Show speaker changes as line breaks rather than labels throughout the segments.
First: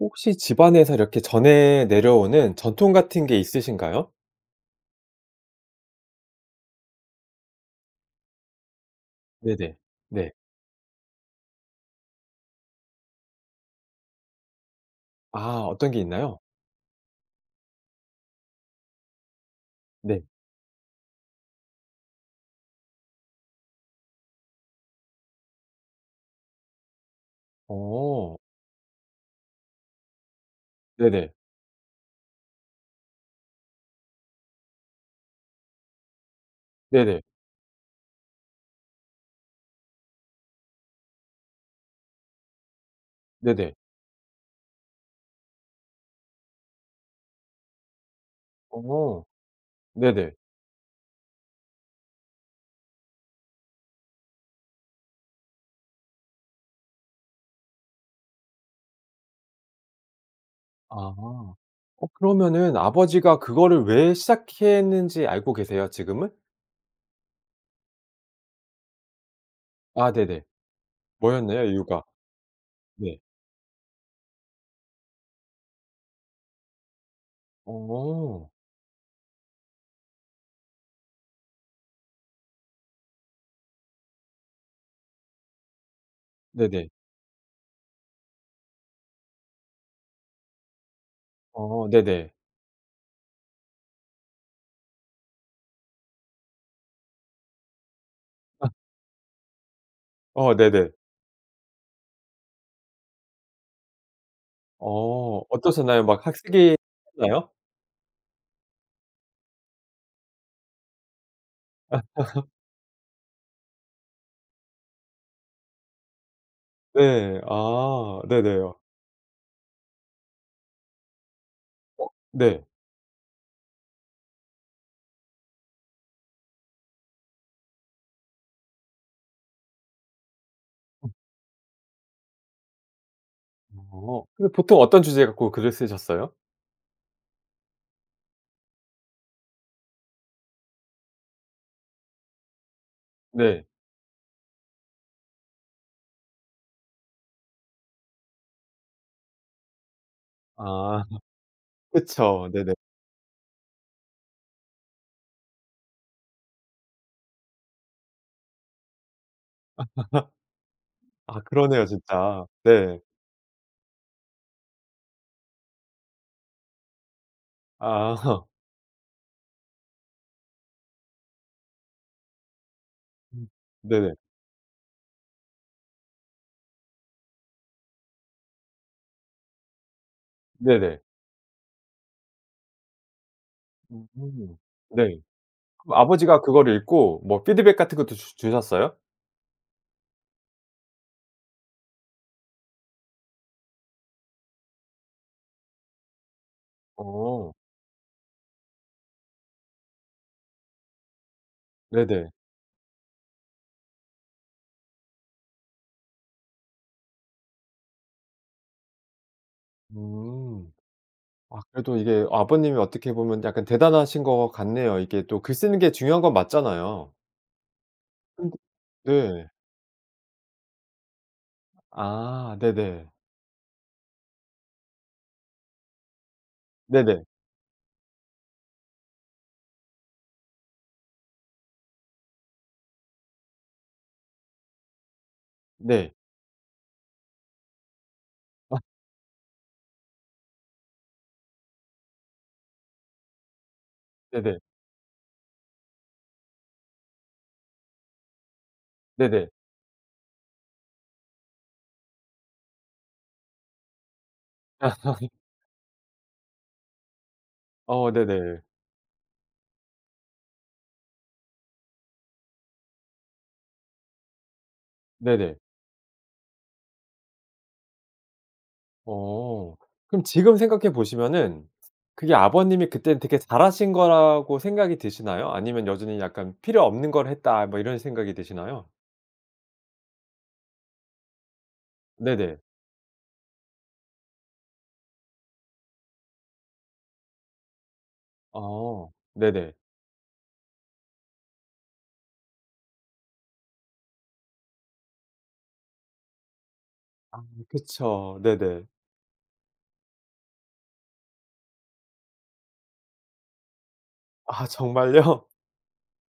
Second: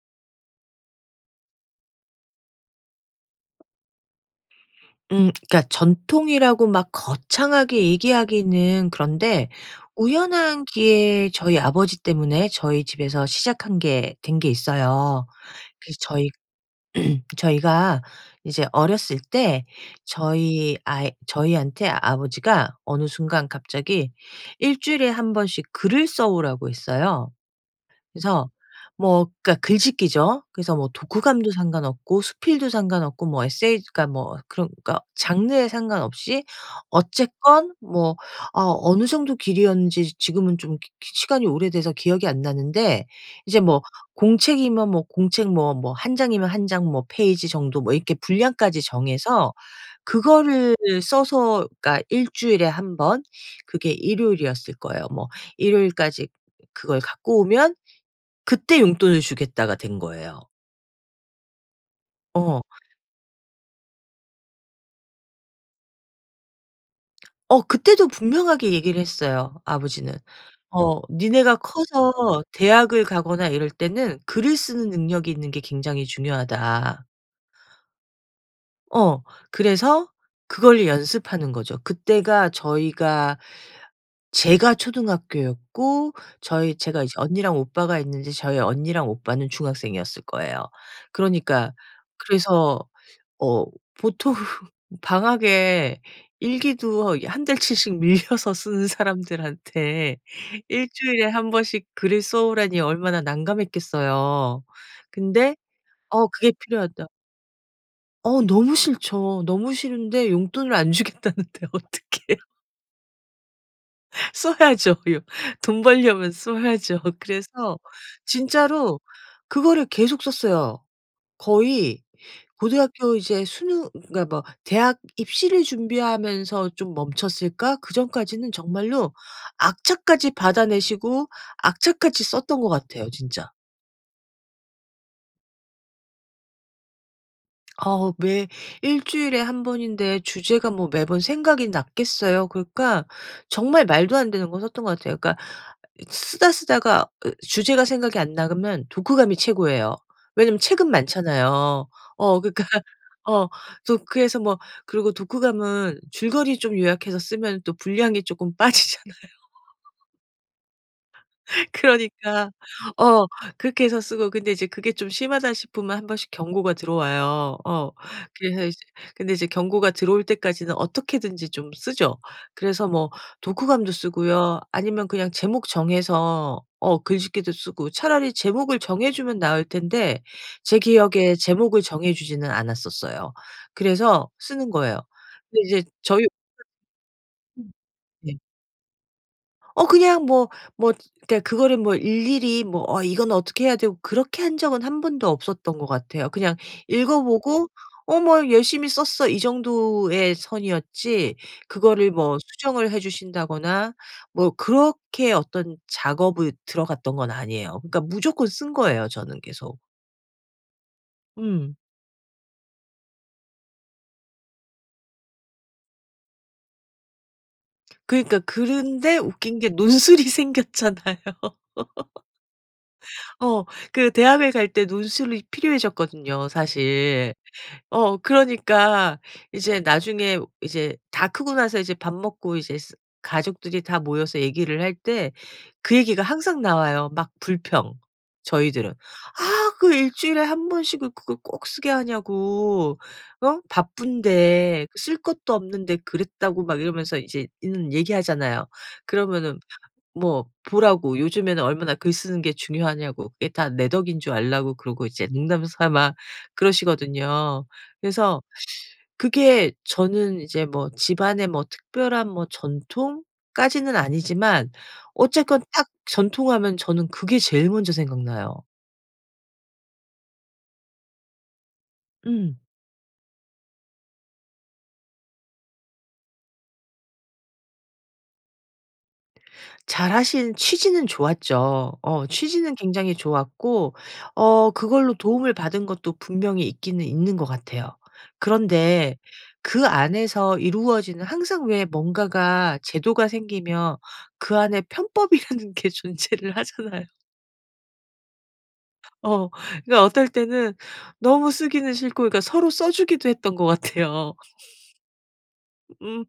혹시 집안에서 이렇게 전해 내려오는 전통 같은 게 있으신가요?
음. 그러니까 전통이라고 막 거창하게 얘기하기는 그런데
네네. 네.
우연한 기회에 저희 아버지 때문에 저희 집에서 시작한 게 된 게 있어요.
아. 어떤
그래서
게
저희
있나요?
저희가 이제 어렸을 때
네.
저희 아이 저희한테 아버지가 어느 순간 갑자기 1 주일에 1 번씩 글을 써 오라고 했어요.
어.
그래서 뭐 그러니까 글짓기죠. 그래서 뭐
네네.
독후감도 상관없고 수필도 상관없고 뭐 에세이 그러니까 뭐 그러니까 장르에 상관없이
네네.
어쨌건 뭐 아 어느 정도 길이었는지 지금은 좀 기 기 시간이 오래돼서 기억이 안 나는데 이제
네네.
뭐 공책이면 뭐 공책 뭐 뭐 1 장이면 1 장 뭐 페이지 정도 뭐 이렇게 분량까지
어.
정해서
네네.
그거를 써서 그러니까 1 주일에 1 번 그게 일요일이었을 거예요. 뭐 "일요일까지 그걸 갖고 오면 그때 용돈을 주겠다."가 된 거예요.
아. 어
어.
그러면은 아버지가 그거를 왜 시작했는지 알고 계세요, 지금은?
어 그때도 분명하게 얘기를 했어요,
아
아버지는.
네네.
어 "니네가
뭐였나요, 이유가?
커서 대학을
네.
가거나 이럴 때는 글을 쓰는 능력이 있는 게 굉장히 중요하다."
어.
어. 그래서 그걸로 연습하는 거죠. 그때가 저희가 제가 초등학교였고 저희
네네.
제가 이제 언니랑 오빠가 있는데 저희 언니랑 오빠는 중학생이었을 거예요. 그러니까
어 네네.
그래서 어 보통 방학에 일기도 이 1 달치씩 밀려서 쓰는 사람들한테
어
1
네네.
주일에 1 번씩 글을 써 오라니 얼마나 난감했겠어요.
어
근데
어떠셨나요? 막
어 그게
[unintelligible]
필요하다
했나요?
어 너무 싫죠. 너무 싫은데 용돈을 안 주겠다는데 어떡해요? 써야죠. 요 돈 벌려면 써야죠.
네.
그래서
아 네네.
진짜로 그거를 계속 썼어요. 거의
어. 네.
고등학교 이제 수능 그러니까 뭐 대학 입시를 준비하면서 좀 멈췄을까? 그 전까지는 정말로 악착같이 받아 내시고 악착같이 썼던 것 같아요 진짜.
어. 그럼 보통 어떤 주제 갖고 글을 쓰셨어요?
어 매 1 주일에 1 번인데 주제가 뭐 매번 생각이 났겠어요? 그러니까
네.
정말 말도 안 되는 거 썼던 것 같아요. 그러니까 있 쓰다 쓰다가 으 주제가 생각이 안 나. 그러면 독후감이 최고예요. 왜냐하면 책은
아
많잖아요. 어
그쵸.
그러니까
네네.
어 그래서 그래서 뭐 그리고 독후감은 줄거리 좀 요약해서 쓰면은 또 분량이 쪼끔 빠지잖아요.
아 그러네요 진짜.
그러니까
네.
어 그렇게 해서 쓰고 근데 이제 그게 좀 심하다 싶으면 1 번씩 경고가 들어와요. 어
아.
그래서 이제 근데 이제 경고가 들어올 때까지는 어떻게든지 좀 쓰죠. 그래서 뭐
음
독후감도
네네.
쓰고요. 아니면 그냥 제목 정해서 어 글짓기도 쓰고 차라리 제목을 정해 주면 나을 텐데 제
네네.
기억에 제목을 정해 주지는 않았었어요. 그래서
으흠.
쓰는 거예요.
네.
근데 이제
그거
저희
아버지가 그걸 읽고 뭐
[unintelligible] 음.
피드백 같은 것도
네.
주 주셨어요?
어 그냥 뭐 뭐 그러니까 그거를 뭐 일일이 뭐 어 이거는 어떻게 해야 되고 그렇게 한 적은 1 번도 없었던 것 같아요. 그냥 읽어
어.
보고 어 뭐 "열심히 썼어." 이 정도의 선이었지 그거를
네네.
뭐 수정을 해 주신다거나 뭐 그렇게 어떤 작업을 들어 갔던 건 아니에요. 그러니까 무조건 쓴 거예요 저는 계속.
음. 아
음.
그래도 이게 아버님이 어떻게 보면 약간 대단하신 것 같네요. 이게 또 글 쓰는 게 중요한 건 맞잖아요.
그니까
[unintelligible]
그런데
네.
웃긴 게 논술이 생겼잖아요.
아 네네.
어. 그 대학을 갈 때 논술이 필요해졌거든요
네네.
사실. 어 그러니까 이제 나중에 이제 다 크고 나서 이제 밥 먹고 이제 쓰 가족들이 다 모여서 얘기를 할 때 그
네.
얘기가 항상 나와요. 막 불평
아.
저희들은. "아 그 1 주일에 1 번씩 그 그걸 꼭 쓰게 하냐고 어?
네네.
바쁜데 쓸 것도 없는데 그랬다."고 막 이러면서 이제 있는 얘기하잖아요.
네네.
그러면은 뭐 보라고 요즘에는 얼마나 글 쓰는 게 중요하냐고. 그게 다 내 덕인 줄 알라고. 그러고 이제 농담 삼아 그러시거든요.
어.
그래서
네네.
그게 저는 이제 뭐 집안에 뭐 특별한 뭐 전통까지는 아니지만
네네.
어쨌건 딱 '전통' 하면 저는 그게 제일 먼저 생각나요.
어. 그럼 지금 생각해 보시면은 그게
음.
아버님이 그땐 되게 잘 하신 거라고 생각이 드시나요? 아니면 여전히 약간 '필요 없는 걸 했다.' 뭐 이런 생각이 드시나요?
잘 하신 취지는 좋았죠. 어
네네.
취지는 굉장히 좋았고 어 그걸로 도움을 받은 것도 분명히 있기는 있는 것 같아요.
아
그런데
네네.
그 안에서 이루어지는 항상 왜 뭔가가 제도가 생기면 그 안에 편법이라는 게 존재를 하잖아요.
아 그쵸. 네네.
어. 그게 어떨 때는 너무 쓰기는 싫고 그러니까 서로 써 주기도 했던 것 같아요.
아 정말요?
음.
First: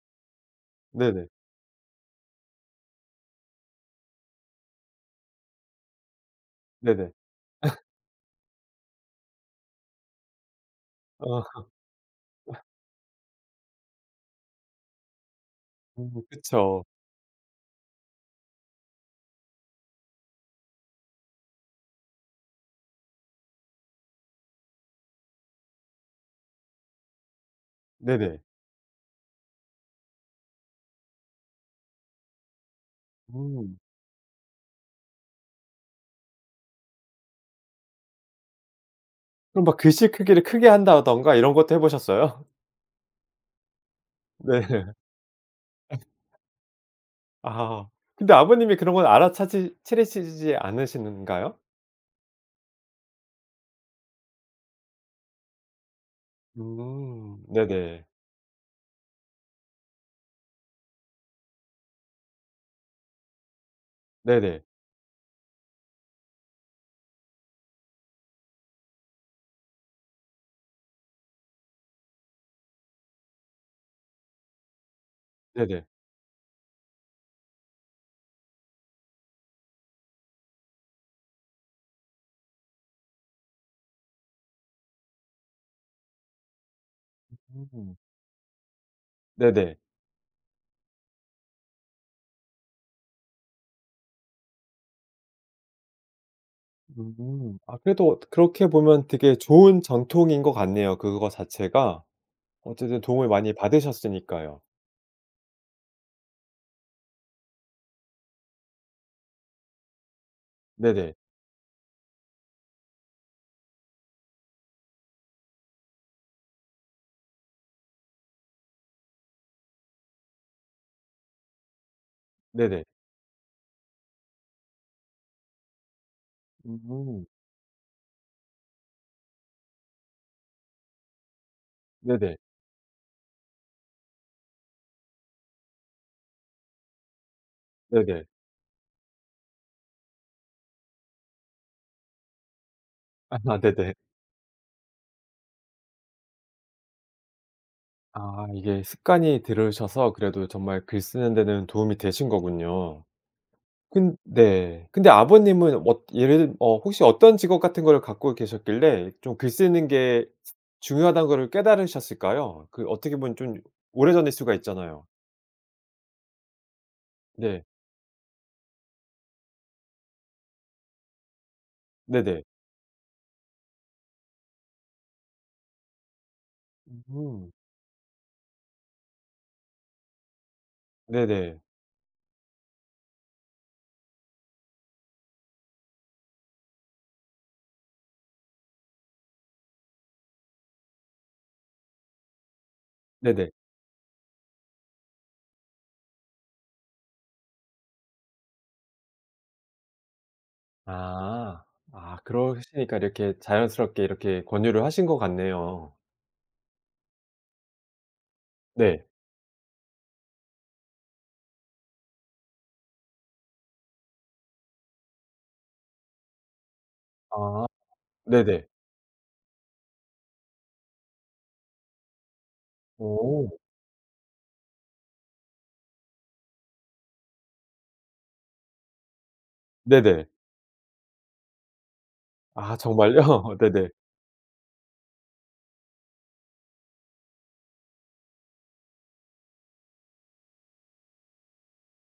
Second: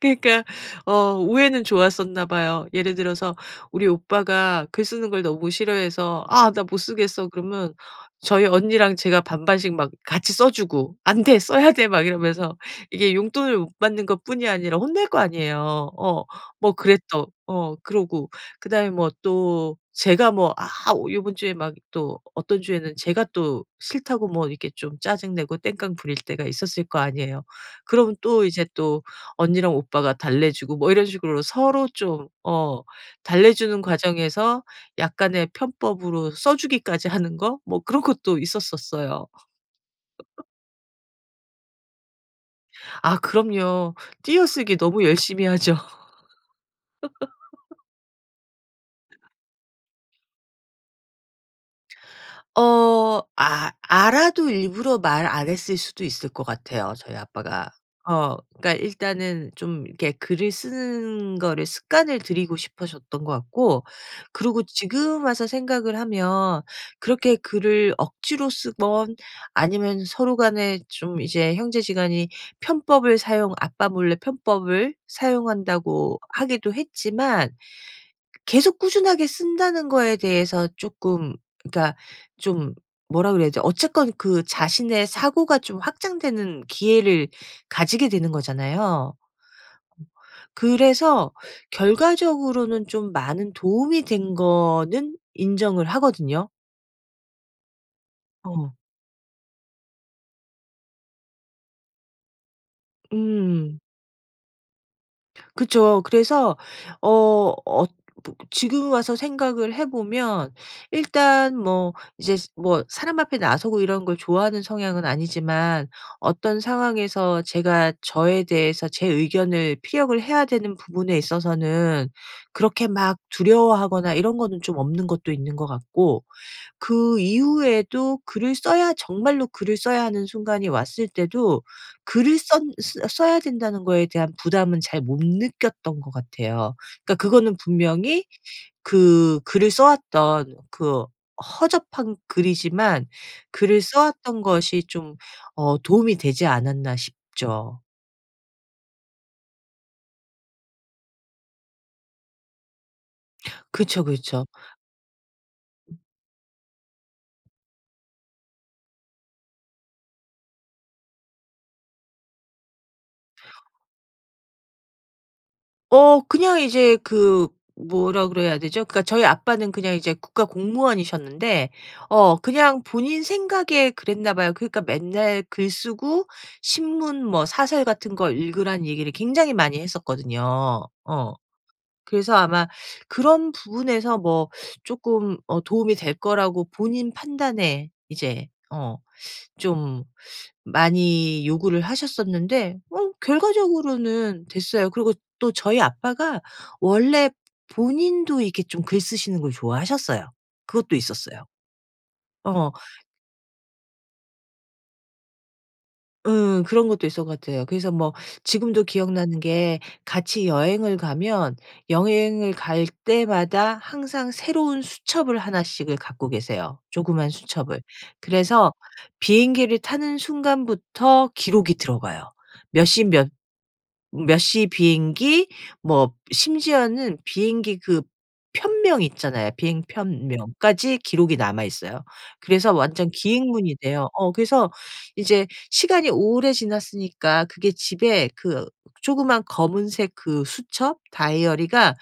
그러니까 어
네네.
우애는 좋았었나 봐요. 예를 들어서 우리 오빠가 글 쓰는 걸 너무 싫어해서 "아 나 못
네네.
쓰겠어" 그러면 저희 언니랑 제가 반반씩 막 같이 써 주고 "안돼.
어
써야 돼." 막 이러면서.
하.
이게 용돈을 못 받는 것 뿐이 아니라 혼낼 거 아니에요.
음.
어 뭐
그쵸.
그래 또. 어 그러고 그 다음에 뭐 또 제가 뭐 아 요번 주에 막 또 어떤 주에는 제가 또 싫다고 뭐 이렇게 좀 짜증내고 땡깡 부릴 때가 있었을 거 아니에요. 그러면
네네.
또 이제 또 언니랑 오빠가 달래주고 뭐 이런 식으로 서로 좀 어
음.
달래주는 과정에서 약간의 편법으로 써 주기까지 하는 거 뭐 그런 것도 있었었어요.
그럼 막 글씨 크기를 크게 한다든가 이런 것도 해 보셨어요?
아 그럼요.
네.
띄어쓰기 너무 열심히 하죠.
아 근데 아버님이 그런 건 알아차지 차리시지 않으시던가요?
어 아 알아도 일부러 말 안 했을 수도 있을 것 같아요 저희
음
아빠가.
네네.
어 그러니까 일단은 좀 이렇게 글을 쓰는 거를 습관을 들이고 싶으셨던 거 같고 그리고
네네.
지금 와서 생각을 하면 그렇게 글을 억지로 쓰든 아니면 서로 간에 좀 이제 형제지간이 편법을 사용 아빠 몰래 편법을
네네.
사용한다고 하기도 했지만 계속 꾸준하게 쓴다는 거에 대해서 쪼끔 그러니까 좀 뭐라 그래야 되지? 어쨌건 그 자신의 사고가 좀 확장되는 기회를
[unintelligible]
가지게 되는 거잖아요.
네네.
[unintelligible] 그래서 결과적으로는 좀 많은 도움이 된 거는 인정을 하거든요.
음음. 아 그래도 그렇게
어.
보면 되게 좋은 전통인 것 같네요 그거 자체가. 어쨌든 도움을 많이
음.
받으셨으니까요.
그쵸. 그래서 어 어 보 지금 와서 생각을 해 보면
네네.
일단 뭐 이제 뭐 사람 앞에 나서고 이런 걸 좋아하는 성향은 아니지만 어떤 상황에서 제가 저에 대해서 제 의견을 피력을 해야 되는 부분에 있어서는
네네.
그렇게 막 두려워하거나 이런 거는 좀 없는 것도 있는 것 같고 그
음.
이후에도 글을 써야 정말로 글을 써야 하는 순간이 왔을 때도
네네.
글을 썬 쓰 써야 된다는 거에 대한 부담은 잘 못 느꼈던 것 같아요. 그러니까 그거는
네네.
분명히 그 글을 써 왔던 그 허접한 글이지만
아
글을
네네.
써 왔던 것이 좀 어 도움이 되지 않았나 싶죠.
아 이게 습관이 들으셔서 그래도 정말 글 쓰는 데는 도움이 되신거군요.
그쵸
근
그쵸.
네 근데 아버님은 뭐 예를 들 뭐 혹시 어떤 직업 같은 거를 갖고 계셨길래 좀 글 쓰는 게 중요하다는 거를 깨달으셨을까요? 그 어떻게 보면 좀 오래전일 수가 있잖아요.
어. 그냥 이제 그
네.
뭐라 그래야 되죠? 그러니까 저희 아빠는 그냥 이제 국가 공무원이셨는데 어
네네.
그냥 본인 생각에 그랬나 봐요. 그러니까 맨날 글 쓰고 신문 뭐
음.
사설 같은 걸 읽으라는 얘기를 굉장히 많이 했었거든요. 어.
네네.
그래서 아마 그런 부분에서 뭐 쪼끔 어 도움이 될 거라고 본인 판단에 이제 어 좀 많이 요구를 하셨었는데 어
네네.
결과적으로는 됐어요. 그리고 또 저희 아빠가 원래 본인도 이렇게 좀 글 쓰시는 걸 좋아하셨어요. 그것도 있었어요.
아. 아
어.
그러시니까 이렇게 자연스럽게 이렇게 권유를 하신 것 같네요.
응. 그런 것도 있었던 것 같아요. 그래서 뭐 지금도
네.
기억나는 게 같이 여행을 가면 여행을 갈 때마다 항상 새로운 수첩을 하나씩을 갖고 계세요 조그마한
아
수첩을.
네네.
그래서 비행기를 타는 순간부터 기록이 들어가요. 몇 십 몇
어.
몇 시 비행기 뭐 심지어는 비행기 그 편명 있잖아요. 비행
네네.
편명까지 기록이 남아 있어요. 그래서
아
완전
정말요? 네네.
기행문인데요. 어 그래서 이제 시간이 오래 지났으니까 그게 집에 그 조그마한 검은색 그 수첩 다이어리가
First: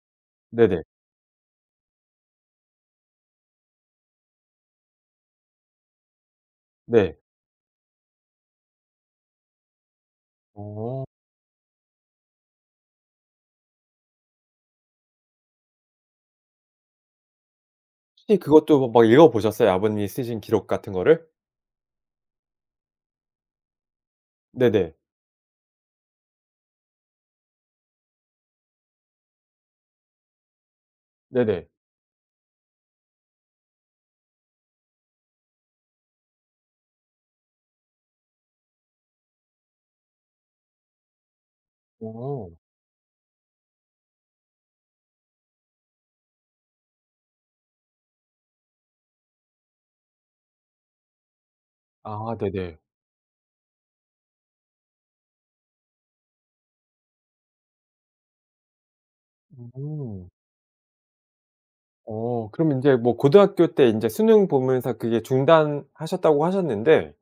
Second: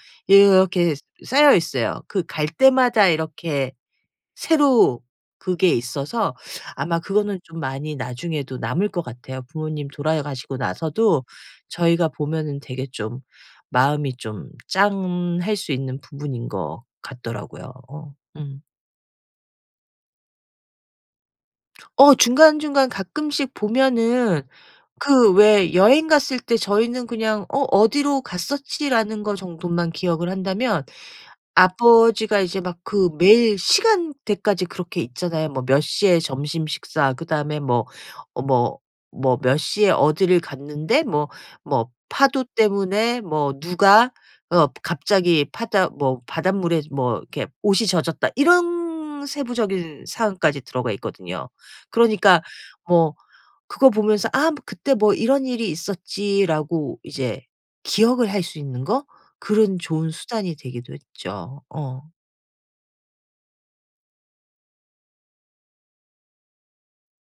네네.
이렇게 쌓여 있어요. 그 갈 때마다 이렇게 새로 그게 있어서 아마
네.
그거는 좀 많이 나중에도 남을 것 같아요. 부모님 돌아가시고
어.
나서도 저희가 보면은 되게 좀 마음이 좀 짠할 수 있는 부분인 것 같더라고요. 어
혹시
음.
그것도 막 읽어 보셨어요? 아버님이 쓰신 기록 같은 거를?
어 중간중간 가끔씩 보면은
네네.
그 왜 여행 갔을 때 저희는 그냥 "어 어디로 갔었지."라는 거 정도만 기억을 한다면
네네.
아버지가 이제 막 그 매일 시간대까지 그렇게 있잖아요. 뭐 "몇시에 점심 식사 그다음에 뭐, 뭐, 뭐 몇시에 어디를 갔는데 뭐 뭐 파도
오.
때문에 뭐 누가 어 갑자기 파다 뭐 바닷물에 뭐 이렇게 옷이 젖었다." 이런 세부적인 사항까지 들어가 있거든요.
아.
그러니까
네네.
뭐 그거 보면서 "아 뭐 그때 뭐 이런 일이 있었지."라고 이제 기억을 할 수 있는 거? 그런 좋은
음.
수단이 되기도 했죠. 어.
어. 그러면 인제 뭐 고등학교 때 인제 수능 보면서 그게 중단하셨다고 하셨는데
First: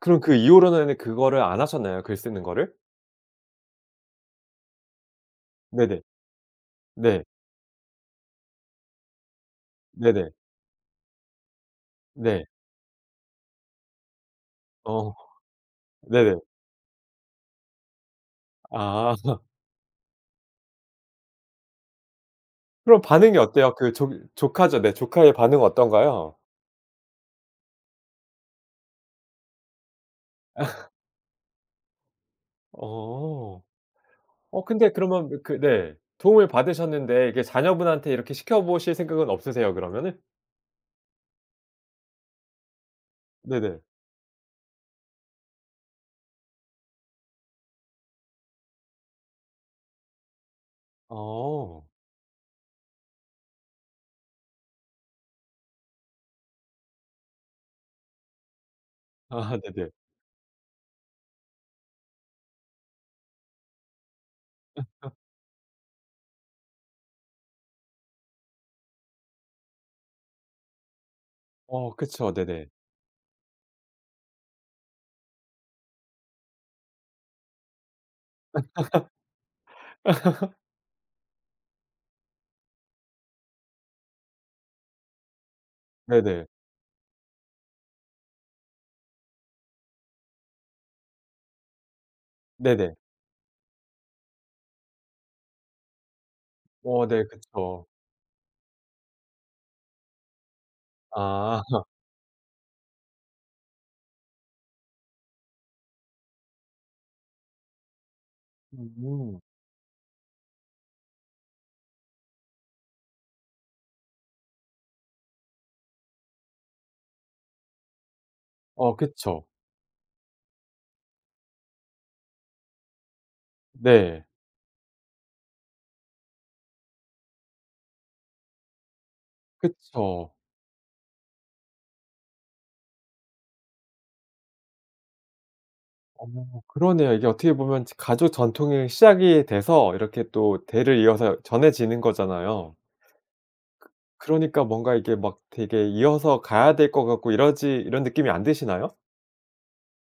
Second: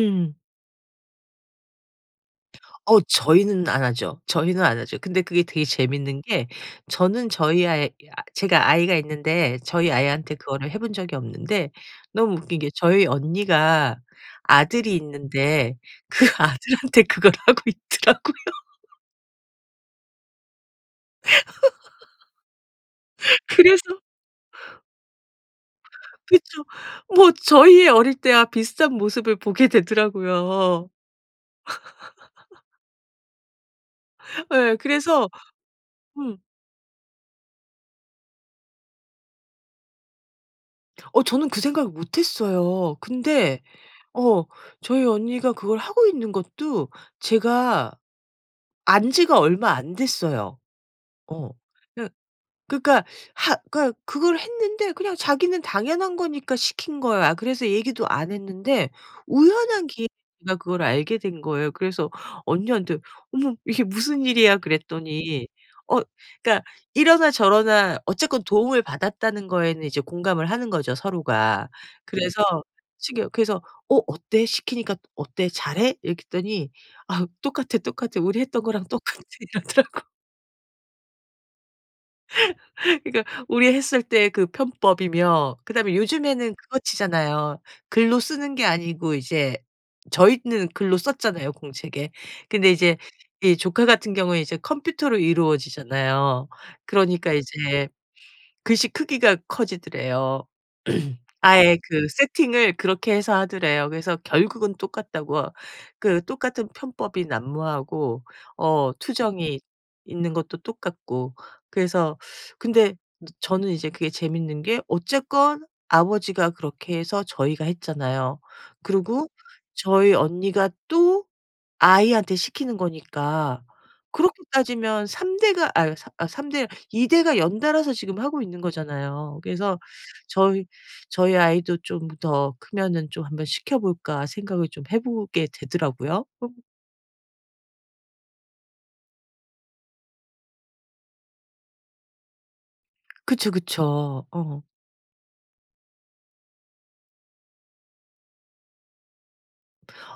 그럼 그 이후로는 그거를 안 하셨나요? 글 쓰는 거를?
어 저희는 안 하죠. 저희는 안 하죠. 근데 그게 되게
네네.
재밌는 게
네.
저는 저희 아이 야 제가 아이가 있는데 저희
네네.
아이한테 그거를 해 본 적이 없는데 너무
네.
웃긴 게 저희 언니가 아들이
어.
있는데 그
네네.
아들한테 그걸 하고 있더라고요.
아. 그럼 반응이 어때요?
그래서
그 조 조카죠. 네 조카의 반응은 어떤가요?
그쵸. 뭐 저희 어릴 때와 비슷한 모습을 보게 되더라고요.
어. 어
예
근데
그래서
그러면 그 네
음.
도움을 받으셨는데 이게 자녀분한테 이렇게 시켜보실 생각은 없으세요? 그러면은?
어 저는 그 생각을 못했어요. 근데
네네.
어 저희 언니가 그걸 하고 있는 것도 제가 안 지가 얼마 안 됐어요. 어.
어.
그 그러니까 하 그러니까 그걸 했는데 그냥 자기는 당연한 거니까 시킨 거야. 그래서 얘기도 안 했는데
아
우연한
네네.
기회에 그니까 그걸 알게 된 거예요. 그래서 언니한테 "어머 이게 무슨 일이야?" 그랬더니 어 그러니까 이러나 저러나 어쨌건 도움을 받았다는 거에는 이제 공감을 하는 거죠 서로가.
어 그쵸.
그래서
네네.
시켜 그래서 "어 어때? 시키니까 어때? 잘해?" 이렇게 했더니 "아 똑같아, 똑같아. 우리 했던 거랑 똑같아." 이러더라고요. 그러니까 우리 했을 때 그 편법이며 그다음에
네네.
요즘에는 그거 치잖아요. 글로 쓰는 게 아니고 이제 저희는 글로 썼잖아요 공책에. 근데
네네.
이제 이 조카 같은 경우에 이제 컴퓨터로 이루어지잖아요.
어. 네.
그러니까
그쵸.
이제 글씨 크기가 커지더래요.
아.
아예 그 세팅을 그렇게 해서 하더래요. 그래서 결국은 똑같다고. 그 똑같은 편법이 난무하고 어
음.
투정이 있는 것도 똑같고 그래서 근데 저는 이제 그게 재밌는 게 어쨌건 아버지가 그렇게 해서 저희가 했잖아요.
어.
그리고
그쵸.
저희 언니가 또 아이한테 시키는 거니까
네.
그렇게 따지면 3 대가 아유 4 아 3 대 2 대가 연달아서 지금 하고 있는 거잖아요. 그래서
그쵸.
'저희 저희 아이도 좀 더 크면은 좀 한번 시켜 볼까.' 생각을 좀 해 보게 되더라고요.
어. 그러네요. 이게 어떻게 보면 가족 전통이 시작이 돼서 이렇게 또 대를 이어서 전해지는 거잖아요.
그쵸,
그
그쵸. 어.
그러니까 뭔가 이게 막 되게 이어서 가야 될 것 같고 이러지 이런 느낌이 안 드시나요?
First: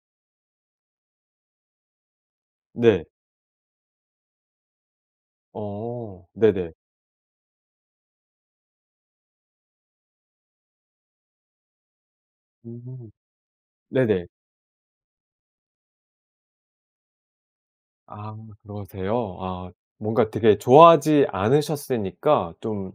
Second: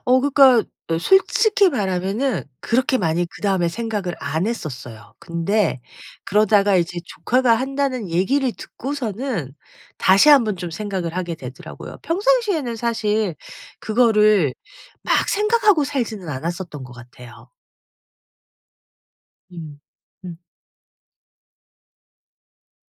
어 그러니까 솔직히 말하면은 그렇게
네.
많이 그 다음에 생각을 안 했었어요. 근데
어 네네.
그러다가 이제 "조카가 한다."는 얘기를 듣고서는 다시 한번 좀 생각을 하게 되더라고요. 평상시에는
음
사실
네네.
그거를 막 생각하고 살지는 않았었던 것 같아요.
아 그러세요. 아
음
뭔가
음.
되게 좋아하지 않으셨으니까 좀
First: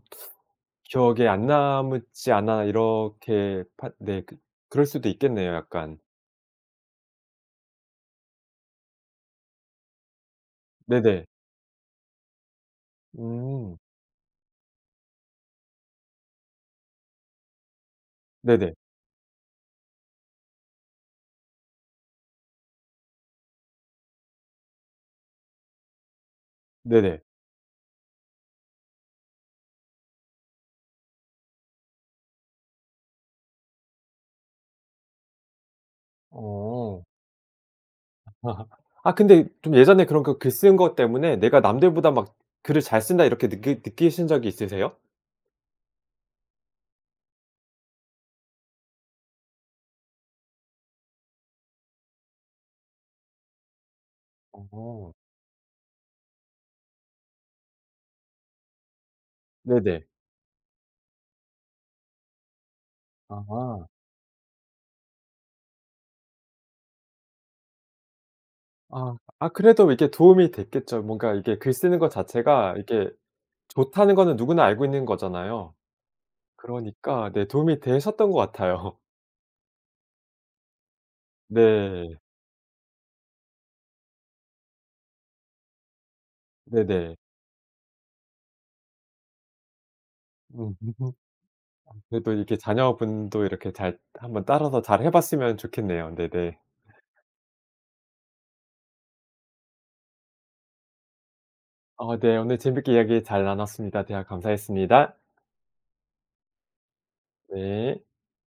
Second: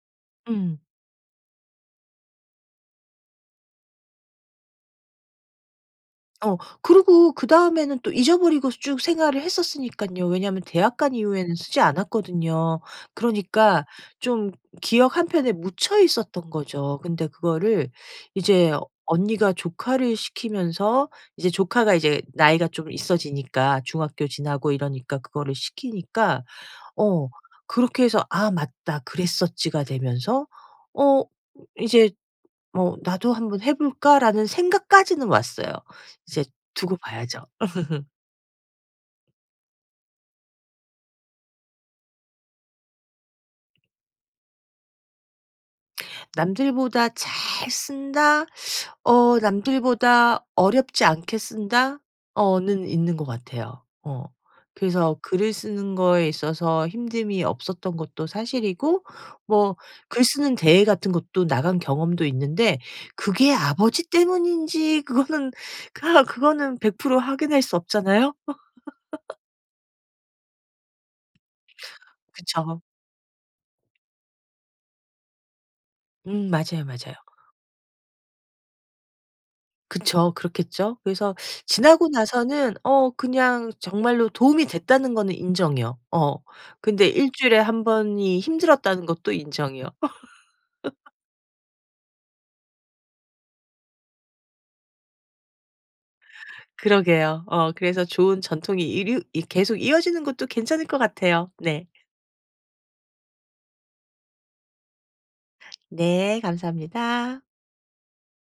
음.
기억에 안 남았지 않나 이렇게 파 네 그 그럴 수도 있겠네요 약간.
어 그리고 그 다음에는 또 잊어 버리고 쭉 생활을 했었으니깐요. 왜냐하면 대학간
네네.
이후에는 쓰지 않았거든요.
음.
그러니까 좀 기억 한 편에 묻혀 있었던 거죠. 근데 그거를 이제
네네.
언니가 조카를 시키면서 이제 조카가 이제 나이가 좀 있어지니까 중학교 지나고 이러니까 그거를 시키니까
네네.
어 그렇게 해서 '아 맞다 그랬었지.'가 되면서 어 '이제 뭐 나도 한번 해볼까?'라는 생각까지는 왔어요. 이제 두고
어.
봐야죠.
아 근데 좀 예전에 그런 그 글 쓴 것 때문에 '내가 남들보다 막 글을 잘 쓴다.' 이렇게 느끼 느끼신 적이 있으세요?
'남들보다 잘 쓴다? 어 남들보다 어렵지 않게 쓴다.' 어는 있는 것 같아요. 어.
어.
그래서 글을 쓰는 거에 있어서 힘듦이 없었던 것도 사실이고 뭐
네네.
글쓰는 대회 같은 것도 나간 경험도 있는데 그게
아.
아버지 때문인지 그거는 아 그거는 100% 확인할 수 없잖아요?
아. 아 그래도 이게 도움이 됐겠죠. 뭔가 이게 글 쓰는 것 자체가
그쵸.
이게 좋다는 거는 누구나 알고 있는 거잖아요.
음. 맞아요, 맞아요.
그러니까 네 도움이 되셨던 것 같아요.
그쵸. 그렇겠죠? 그래서 지나고
네.
나서는 어 그냥 정말로 도움이 됐다는 거는 인정이요. 어. 근데
네네.
일주일에 1 번이 힘들었다는 것도 인정이요.
으흐음. 아 그래도 이렇게 자녀분도 이렇게 잘 한번 따라서 잘 해 봤으면 좋겠네요. 네네.
그러게요. 어 그래서 좋은 전통이 이류 이 계속 이어지는 것도 괜찮을 것 같아요. 네.
어 네. 오늘 재밌게 이야기 잘 나눴습니다. 대화 감사했습니다.
네. 감사합니다.
네.